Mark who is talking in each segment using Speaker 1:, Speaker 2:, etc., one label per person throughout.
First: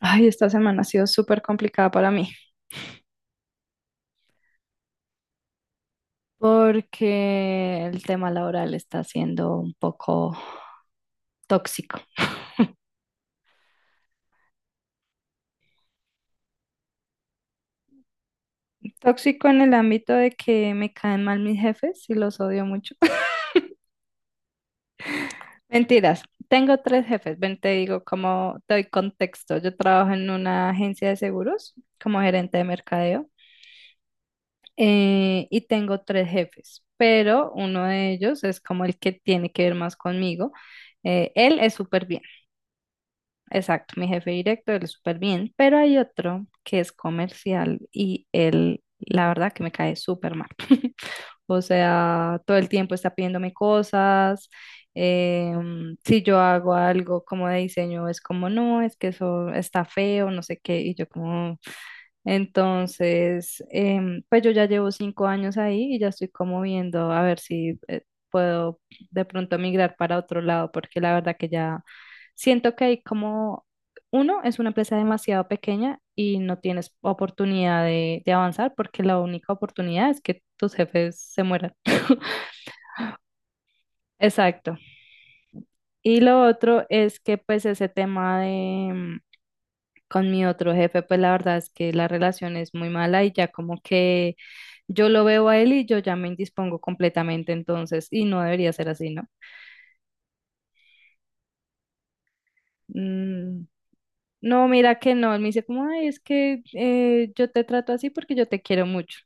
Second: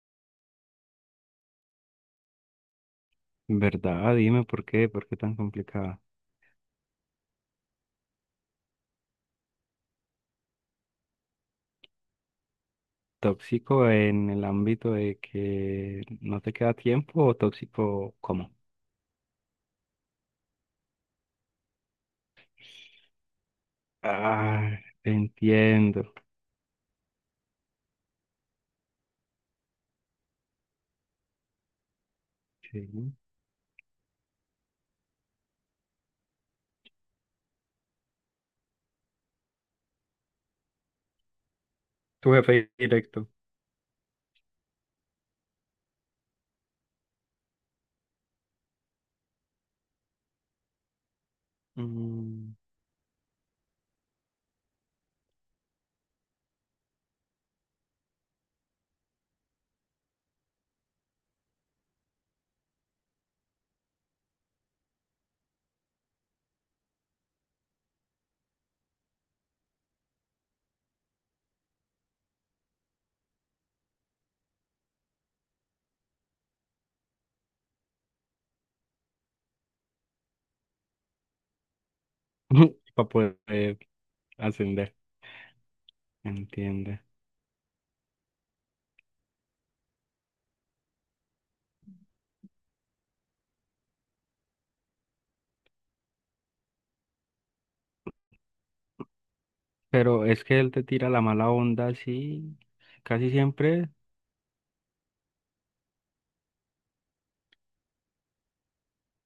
Speaker 1: Ay, esta semana ha sido súper complicada para mí
Speaker 2: ¿Verdad? Dime por qué tan complicada.
Speaker 1: porque el tema laboral está siendo un poco tóxico.
Speaker 2: ¿Tóxico en el ámbito de que no te queda tiempo o tóxico cómo?
Speaker 1: Tóxico en el ámbito de que me caen mal mis jefes y los odio mucho.
Speaker 2: Ah, entiendo.
Speaker 1: Mentiras, tengo tres jefes. Ven, te digo como te doy contexto. Yo trabajo en una agencia de seguros como gerente de
Speaker 2: Sí.
Speaker 1: mercadeo y tengo tres jefes, pero uno de ellos es como el que tiene que ver más conmigo. Él es súper bien.
Speaker 2: Tu jefe directo.
Speaker 1: Exacto, mi jefe directo, él es súper bien, pero hay otro que es comercial y él, la verdad que me cae súper mal. O sea, todo
Speaker 2: Mm.
Speaker 1: el tiempo está pidiéndome cosas. Si yo hago algo como de diseño, es como, no, es que eso está feo, no sé qué. Y yo como, entonces, pues yo ya llevo 5 años ahí y ya estoy como viendo a ver si puedo de pronto migrar para otro lado, porque la verdad que ya siento que hay como, uno, es una empresa demasiado pequeña y no tienes oportunidad de avanzar porque la única oportunidad es que tus jefes se mueran.
Speaker 2: Para poder
Speaker 1: Exacto.
Speaker 2: ascender.
Speaker 1: Y lo otro
Speaker 2: Entiende.
Speaker 1: es que pues ese tema de, con mi otro jefe, pues la verdad es que la relación es muy mala y ya como que yo lo veo a él y yo ya me indispongo completamente entonces y no debería ser así, ¿no?
Speaker 2: Pero es que él te tira la mala onda así, casi
Speaker 1: Mm,
Speaker 2: siempre.
Speaker 1: no, mira que no, él me dice como, ay, es que yo te trato así porque yo te quiero mucho.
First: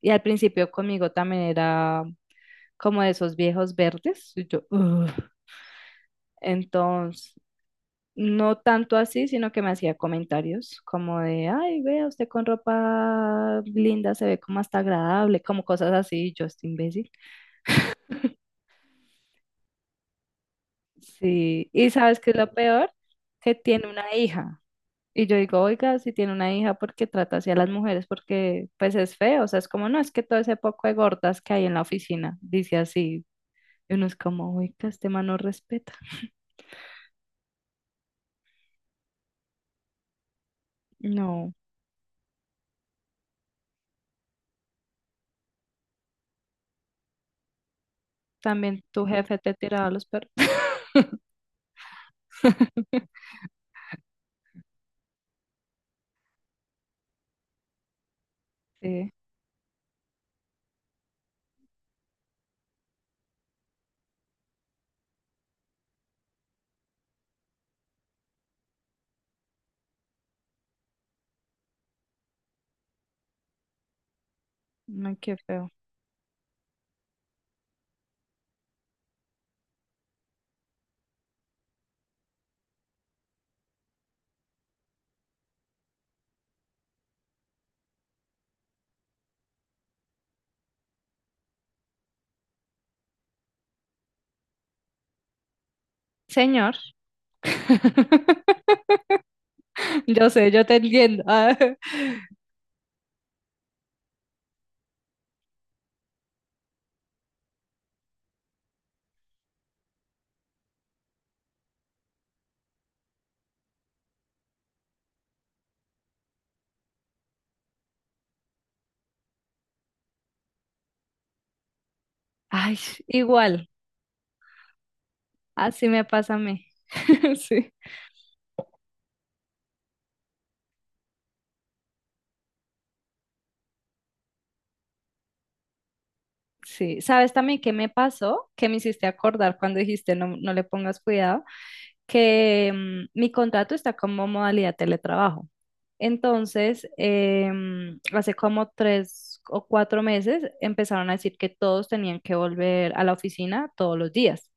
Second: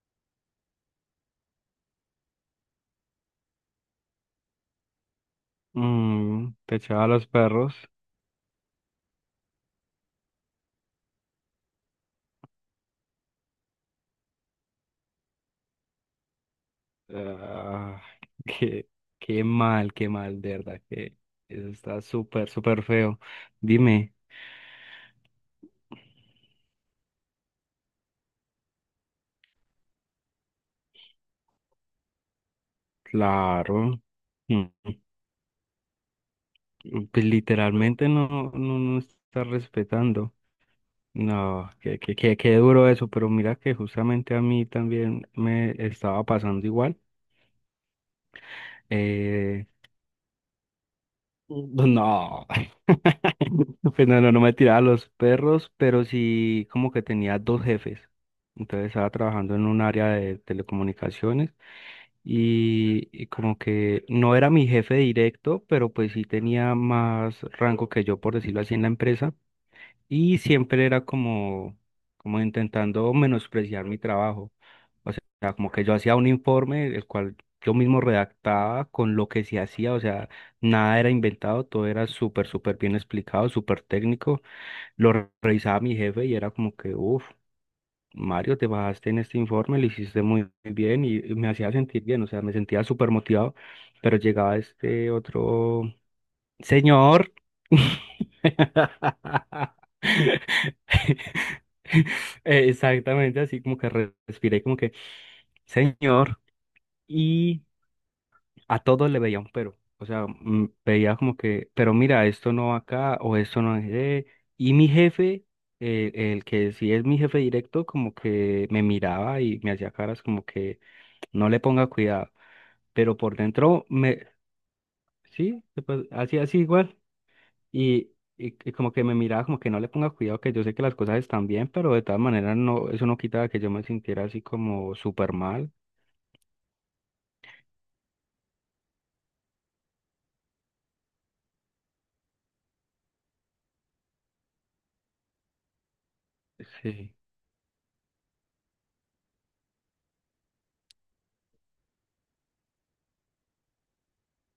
Speaker 1: Y al principio conmigo también era como de esos viejos verdes. Y yo, "Ugh".
Speaker 2: Mm, te echaba a los
Speaker 1: Entonces,
Speaker 2: perros.
Speaker 1: no tanto así, sino que me hacía comentarios como de, ay, vea, usted con ropa linda se ve como hasta agradable, como cosas así, y yo estoy imbécil.
Speaker 2: Ah, qué, qué mal, de verdad, que eso
Speaker 1: Sí, y
Speaker 2: está
Speaker 1: ¿sabes qué es
Speaker 2: súper,
Speaker 1: lo
Speaker 2: súper
Speaker 1: peor?
Speaker 2: feo.
Speaker 1: Que tiene una
Speaker 2: Dime,
Speaker 1: hija. Y yo digo, oiga, si tiene una hija, ¿por qué trata así a las mujeres? Porque pues es feo, o sea, es como, no, es que todo ese poco de gordas que hay en la oficina, dice así. Y
Speaker 2: claro,
Speaker 1: uno es como,
Speaker 2: mm,
Speaker 1: oiga, este man no respeta.
Speaker 2: mm, pues literalmente no, no, no está respetando.
Speaker 1: No,
Speaker 2: No, qué, qué, qué, qué duro eso, pero mira que justamente a mí también me estaba pasando igual.
Speaker 1: también tu jefe te
Speaker 2: Eh,
Speaker 1: tiraba los perros.
Speaker 2: no. Pues no, no, no me tiraba a los perros, pero sí como que tenía dos jefes. Entonces estaba
Speaker 1: Sí,
Speaker 2: trabajando en un área de telecomunicaciones y como que no era mi jefe directo, pero pues sí tenía más rango que yo, por decirlo así, en la empresa y siempre era como, como intentando menospreciar mi trabajo. O
Speaker 1: no, qué
Speaker 2: sea, como
Speaker 1: feo.
Speaker 2: que yo hacía un informe, el cual yo mismo redactaba con lo que se hacía, o sea, nada era inventado, todo era súper, súper bien explicado, súper técnico. Revisaba mi jefe y era como que, uff, Mario, te bajaste en este informe, lo hiciste muy bien y me hacía sentir bien, o sea, me sentía súper motivado, pero llegaba este otro
Speaker 1: Señor.
Speaker 2: señor.
Speaker 1: Yo sé, yo te entiendo. Ah,
Speaker 2: Exactamente, así como que respiré como que, señor, y a todos le veía un pero, o sea, mm, veía como que, pero mira, esto no va acá o esto no es de... Y mi jefe, el que sí es mi jefe directo, como que me miraba y me hacía caras como que no le ponga cuidado,
Speaker 1: ay,
Speaker 2: pero por
Speaker 1: igual,
Speaker 2: dentro me, sí,
Speaker 1: así
Speaker 2: pues,
Speaker 1: me pasa a
Speaker 2: así, así
Speaker 1: mí.
Speaker 2: igual.
Speaker 1: Sí,
Speaker 2: Y, y como que me miraba como que no le ponga cuidado, que yo sé que las cosas están bien, pero de todas maneras no, eso no quitaba que yo me sintiera así como súper mal.
Speaker 1: sí. ¿Sabes también qué me pasó? Que me hiciste acordar cuando dijiste no, no le pongas cuidado, que mi contrato está como modalidad teletrabajo. Entonces,
Speaker 2: Sí.
Speaker 1: hace como 3 o 4 meses empezaron a decir que todos tenían que volver a la oficina todos los días.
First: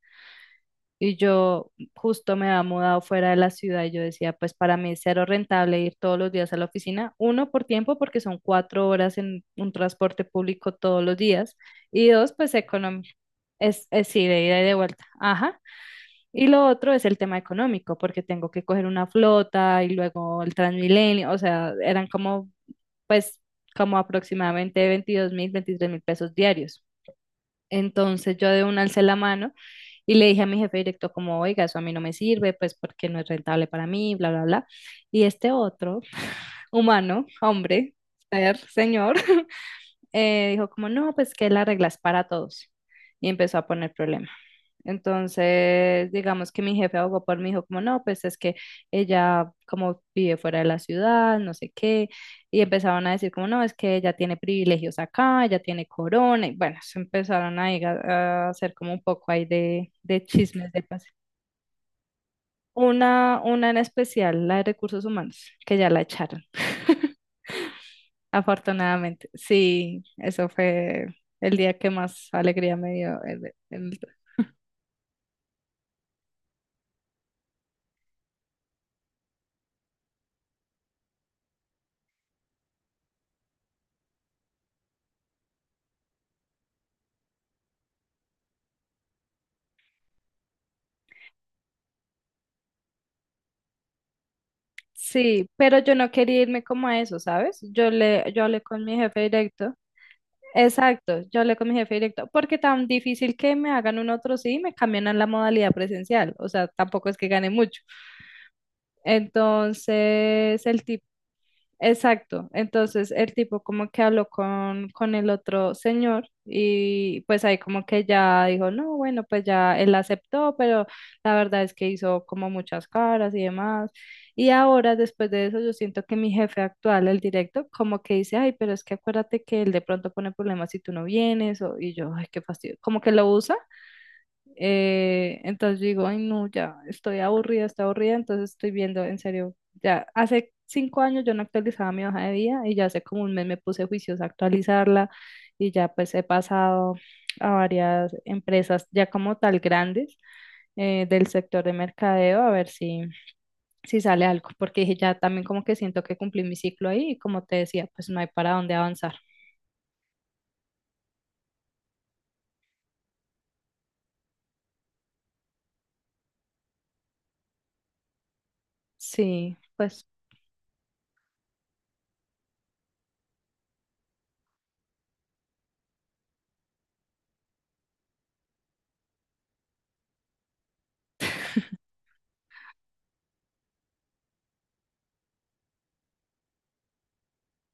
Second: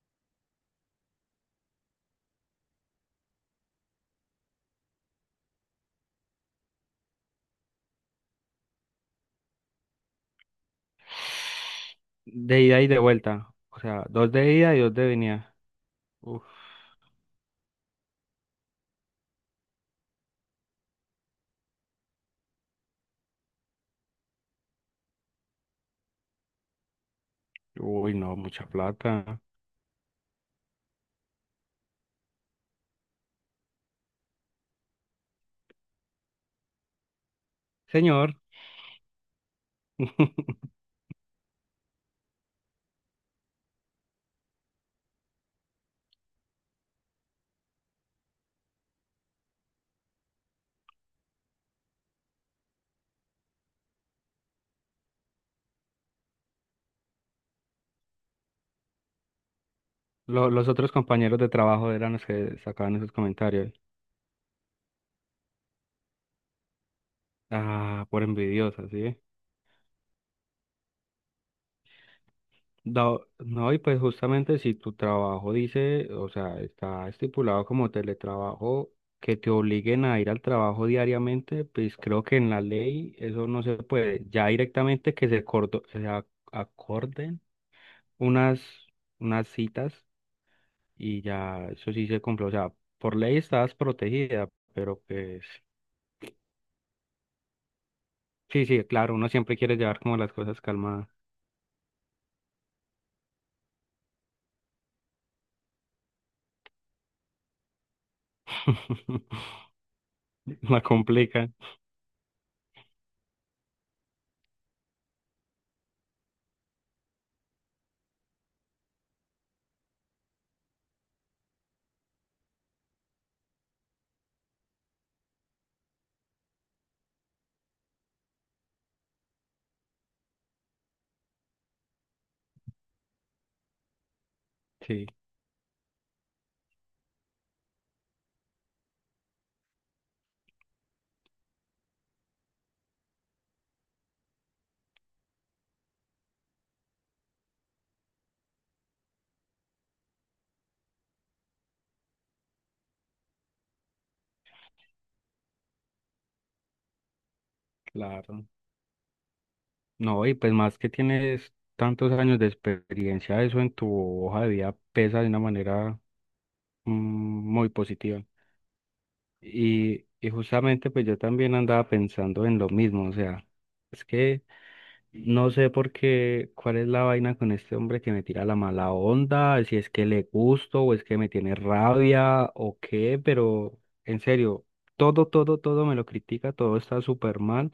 Speaker 1: Y yo justo me había mudado fuera de la ciudad y yo decía, pues para mí es cero rentable ir todos los días a la oficina. Uno, por tiempo, porque son 4 horas en un transporte público todos los días. Y dos, pues
Speaker 2: De ida y de
Speaker 1: económico.
Speaker 2: vuelta. O
Speaker 1: Es,
Speaker 2: sea,
Speaker 1: es sí,
Speaker 2: dos
Speaker 1: de
Speaker 2: de
Speaker 1: ida y de
Speaker 2: ida y dos
Speaker 1: vuelta.
Speaker 2: de venida.
Speaker 1: Ajá.
Speaker 2: Uf,
Speaker 1: Y lo otro es el tema económico, porque tengo que coger una flota y luego el Transmilenio. O sea, eran como, pues, como aproximadamente 22.000, 23.000 pesos diarios.
Speaker 2: uy, no,
Speaker 1: Entonces yo de
Speaker 2: mucha
Speaker 1: una alcé la
Speaker 2: plata.
Speaker 1: mano y le dije a mi jefe directo como, oiga, eso a mí no me sirve, pues porque no es rentable para mí, bla, bla, bla. Y este otro humano, hombre,
Speaker 2: Señor.
Speaker 1: ser, señor, dijo como, no, pues que las reglas para todos. Y empezó a poner problemas. Entonces, digamos que mi jefe abogó por mí, dijo como no, pues es que ella como vive fuera de la ciudad, no sé qué, y empezaron a decir como no, es que ella tiene privilegios acá, ella tiene corona, y bueno, se empezaron a, ir a hacer como un poco ahí de
Speaker 2: Los
Speaker 1: chismes de
Speaker 2: otros
Speaker 1: pase.
Speaker 2: compañeros de trabajo eran los que sacaban esos
Speaker 1: Una
Speaker 2: comentarios.
Speaker 1: en especial, la de recursos humanos, que ya la echaron,
Speaker 2: Ah, por envidiosos, ¿sí?
Speaker 1: afortunadamente. Sí, eso fue el día que más alegría me
Speaker 2: No,
Speaker 1: dio.
Speaker 2: y pues justamente si tu trabajo dice, o sea, está estipulado como teletrabajo, que te obliguen a ir al trabajo diariamente, pues creo que en la ley eso no se puede. Ya directamente que se, acorden unas, unas citas y ya eso sí se cumple. O sea, por ley estás protegida, pero pues
Speaker 1: Sí, pero yo no quería irme como a eso, ¿sabes? Yo hablé
Speaker 2: sí, sí,
Speaker 1: con mi
Speaker 2: claro,
Speaker 1: jefe
Speaker 2: uno siempre
Speaker 1: directo.
Speaker 2: quiere llevar como las cosas calmadas.
Speaker 1: Exacto, yo hablé con mi jefe directo, porque tan difícil que me hagan un otro sí y me cambian a la modalidad presencial, o sea, tampoco es que gane mucho. Entonces,
Speaker 2: La
Speaker 1: el
Speaker 2: complican,
Speaker 1: Exacto. Entonces el tipo como que habló con el otro señor y pues ahí como que ya dijo, no, bueno, pues ya él aceptó, pero la verdad es que hizo como muchas caras y demás. Y ahora después de eso yo siento que mi jefe actual, el directo, como que dice, ay, pero es que acuérdate que él de pronto pone problemas si tú no vienes o, y yo, ay, qué fastidio, como que lo usa
Speaker 2: sí,
Speaker 1: entonces yo digo, ay, no, ya estoy aburrida, entonces estoy viendo, en serio, ya hace 5 años yo no actualizaba mi hoja de vida y ya hace como un mes me puse juiciosa a actualizarla y ya pues he pasado a varias empresas ya como tal grandes del sector de mercadeo a ver si sale algo, porque dije, ya también como que siento que cumplí mi ciclo ahí y como te decía, pues no hay
Speaker 2: claro.
Speaker 1: para dónde avanzar.
Speaker 2: No, y pues más que tienes tantos años de experiencia, eso en tu hoja de vida pesa de una manera mm, muy positiva.
Speaker 1: Sí,
Speaker 2: Y,
Speaker 1: pues
Speaker 2: justamente pues yo también andaba pensando en lo mismo, o sea, es que no sé por qué, cuál es la vaina con este hombre que me tira la mala onda, si es que le gusto o es que me tiene rabia o qué, pero en serio, todo, todo, todo me lo critica, todo está súper mal.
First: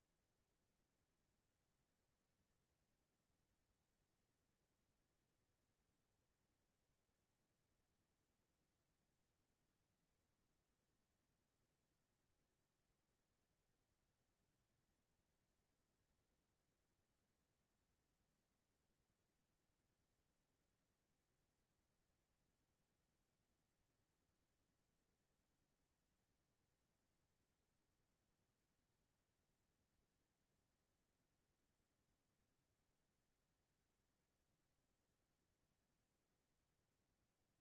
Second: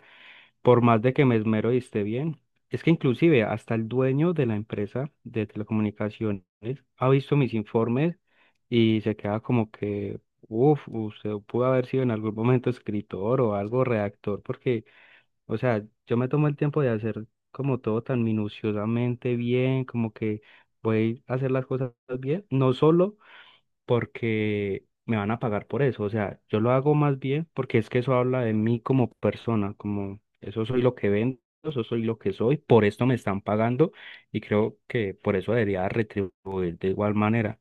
Speaker 2: Por más de que me esmero y esté bien, es que inclusive hasta el dueño de la empresa de telecomunicaciones ha visto mis informes y se queda como que, uff, usted pudo haber sido en algún momento escritor o algo redactor, porque, o sea, yo me tomo el tiempo de hacer como todo tan minuciosamente bien, como que voy a hacer las cosas bien, no solo porque me van a pagar por eso. O sea, yo lo hago más bien porque es que eso habla de mí como persona, como eso soy lo que vendo, eso soy lo que soy, por esto me están pagando y creo que por eso debería retribuir de igual manera.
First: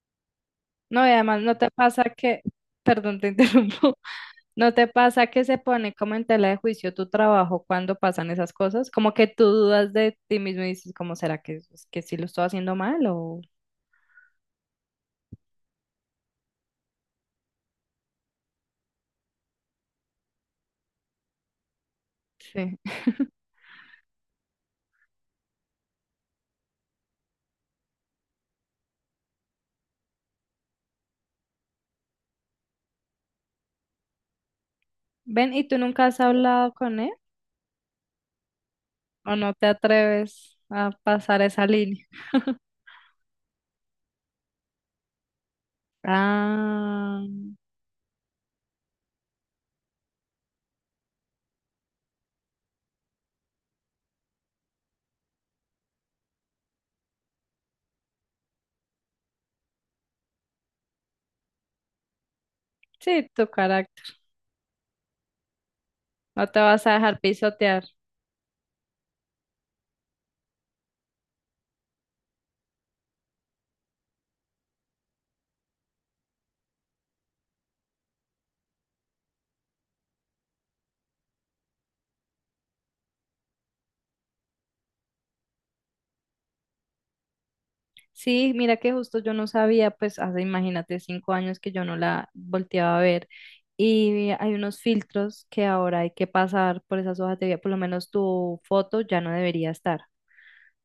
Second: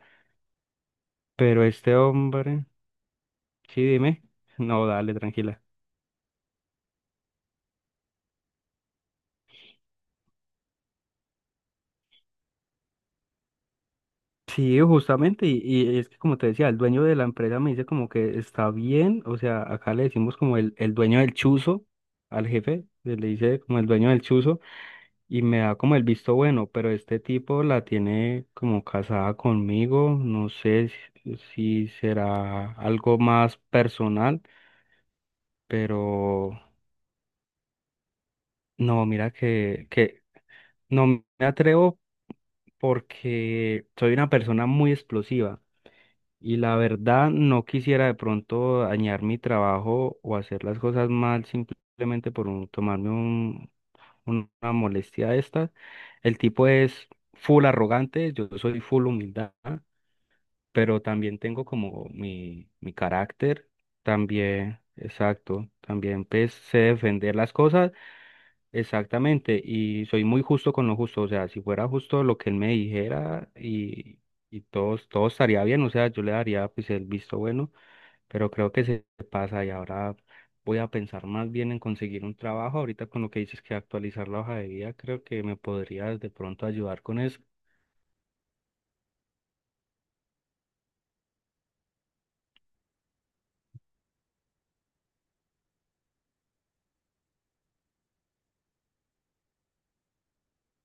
Speaker 1: no, y además no
Speaker 2: Pero
Speaker 1: te
Speaker 2: este
Speaker 1: pasa que,
Speaker 2: hombre,
Speaker 1: perdón, te
Speaker 2: sí,
Speaker 1: interrumpo.
Speaker 2: dime,
Speaker 1: ¿No te
Speaker 2: no, dale,
Speaker 1: pasa que se
Speaker 2: tranquila.
Speaker 1: pone como en tela de juicio tu trabajo cuando pasan esas cosas? Como que tú dudas de ti mismo y dices, ¿cómo será que sí lo estoy haciendo mal o
Speaker 2: Sí, justamente, y, es que como te decía, el dueño de la empresa me dice como que está bien, o sea, acá le decimos como el dueño del chuzo al
Speaker 1: sí?
Speaker 2: jefe, le dice como el dueño del chuzo, y me da como el visto bueno, pero este tipo la tiene como casada conmigo, no sé si, si será algo más personal,
Speaker 1: Ven, ¿y tú nunca has
Speaker 2: pero
Speaker 1: hablado con él
Speaker 2: no, mira
Speaker 1: o no te
Speaker 2: que,
Speaker 1: atreves a
Speaker 2: no me
Speaker 1: pasar esa
Speaker 2: atrevo
Speaker 1: línea?
Speaker 2: porque soy una persona muy explosiva y la
Speaker 1: Ah,
Speaker 2: verdad no quisiera de pronto dañar mi trabajo o hacer las cosas mal simplemente por tomarme una molestia de estas. El tipo es full arrogante, yo soy full humildad, pero también tengo como mi,
Speaker 1: sí, tu
Speaker 2: carácter,
Speaker 1: carácter.
Speaker 2: también, exacto, también
Speaker 1: No
Speaker 2: pues
Speaker 1: te
Speaker 2: sé
Speaker 1: vas a dejar
Speaker 2: defender las
Speaker 1: pisotear.
Speaker 2: cosas exactamente y soy muy justo con lo justo, o sea, si fuera justo lo que él me dijera y todo, todo estaría bien, o sea, yo le daría pues el visto bueno pero creo que se pasa y ahora voy a pensar más bien en conseguir un trabajo. Ahorita con lo que dices que actualizar la hoja de vida, creo que me podrías de pronto ayudar con eso.
Speaker 1: Sí, mira que justo yo no sabía, pues hace, imagínate, 5 años que yo no la volteaba a ver. Y hay unos filtros que ahora hay que pasar por esas hojas de vida, por lo menos tu foto ya no debería estar.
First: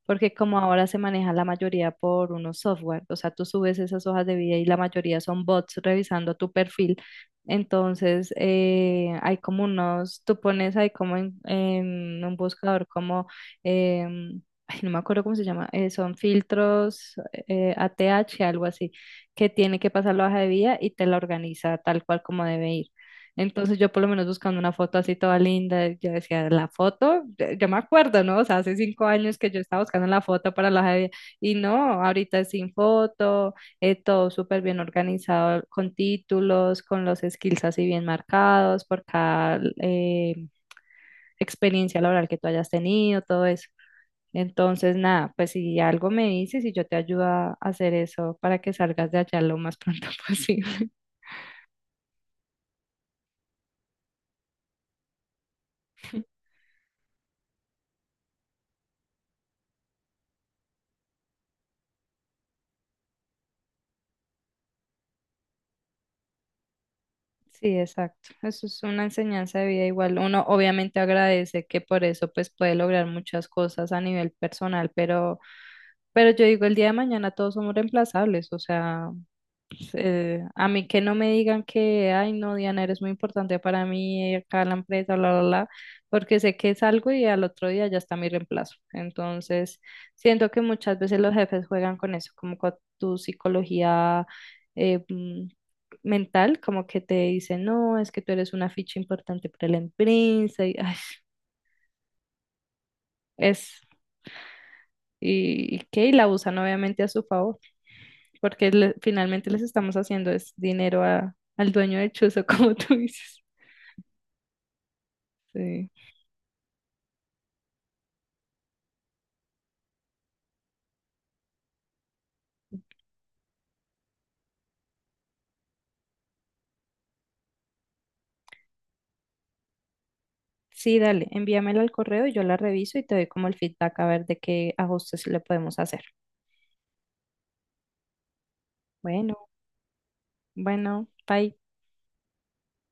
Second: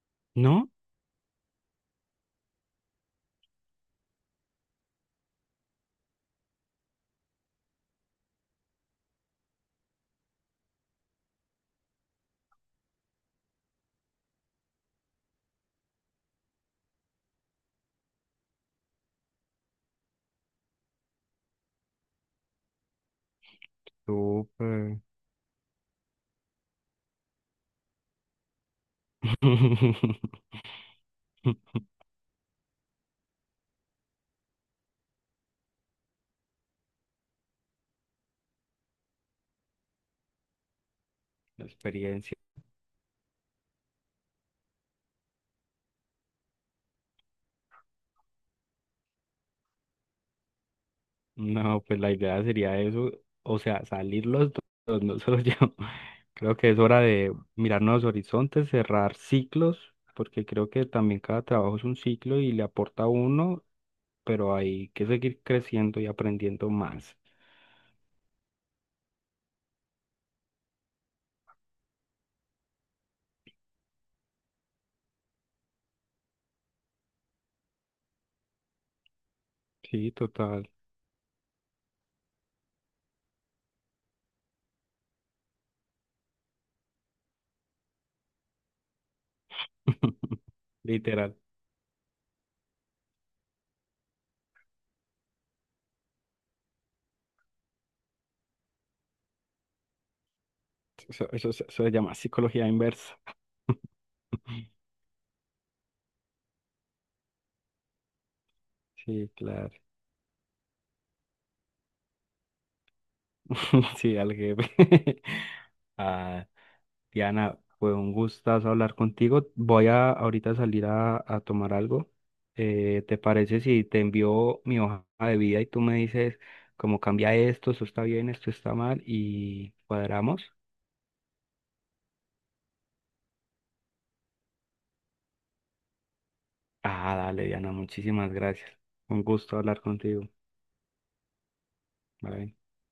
Speaker 1: Porque como
Speaker 2: ¿No?
Speaker 1: ahora se maneja la mayoría por unos software, o sea, tú subes esas hojas de vida y la mayoría son bots revisando tu perfil, entonces hay como unos, tú pones ahí como en, un buscador como, ay, no me acuerdo cómo se llama, son filtros ATH algo así, que tiene que pasar la hoja de vida y te la organiza tal cual como debe ir. Entonces yo por lo menos buscando una foto
Speaker 2: Súper.
Speaker 1: así toda linda, yo decía, la foto, yo me acuerdo, ¿no? O sea, hace 5 años que yo estaba buscando la foto para la Javier y no, ahorita es sin foto, todo súper bien organizado, con títulos, con los skills así bien marcados por cada
Speaker 2: La
Speaker 1: experiencia laboral
Speaker 2: experiencia.
Speaker 1: que tú hayas tenido, todo eso. Entonces, nada, pues si algo me dices y yo te ayudo a hacer eso para que salgas de allá lo más pronto posible.
Speaker 2: No, pues la idea sería eso, o sea, salir los dos, no solo yo. Creo que es hora de mirar nuevos horizontes, cerrar ciclos, porque creo que también cada trabajo es un ciclo y le aporta a uno, pero hay que seguir creciendo y aprendiendo más.
Speaker 1: Sí, exacto. Eso es una enseñanza de vida igual. Uno obviamente agradece que por eso pues puede lograr muchas cosas a nivel personal, pero yo digo, el día de mañana todos somos reemplazables, o sea,
Speaker 2: Sí,
Speaker 1: a
Speaker 2: total.
Speaker 1: mí que no me digan que, ay, no, Diana, eres muy importante para mí, acá en la empresa, bla, bla, bla, porque sé que es algo y al otro día ya está mi reemplazo. Entonces, siento que muchas veces
Speaker 2: Literal.
Speaker 1: los jefes juegan con eso, como con tu psicología eh, mm, mental, como que te dicen, no, es que tú eres una ficha importante para la empresa, y ay,
Speaker 2: Eso, eso se llama psicología inversa.
Speaker 1: es, y que, y la usan obviamente a su favor, porque
Speaker 2: Sí,
Speaker 1: finalmente les
Speaker 2: claro.
Speaker 1: estamos haciendo es dinero a al dueño del chuzo, como tú dices.
Speaker 2: Sí, al jefe.
Speaker 1: Sí.
Speaker 2: Ah, Diana, fue un gustazo hablar contigo. Voy a ahorita salir a tomar algo. ¿Te parece si te envío mi hoja de vida y tú me dices cómo cambia esto, esto está bien, esto está mal y cuadramos?
Speaker 1: Sí, dale, envíamela al correo y yo la reviso y te doy como el feedback a ver de qué ajustes le podemos hacer.
Speaker 2: Ah, dale, Diana, muchísimas gracias. Un
Speaker 1: Bueno,
Speaker 2: gusto hablar contigo.
Speaker 1: bueno, bye.
Speaker 2: Bye.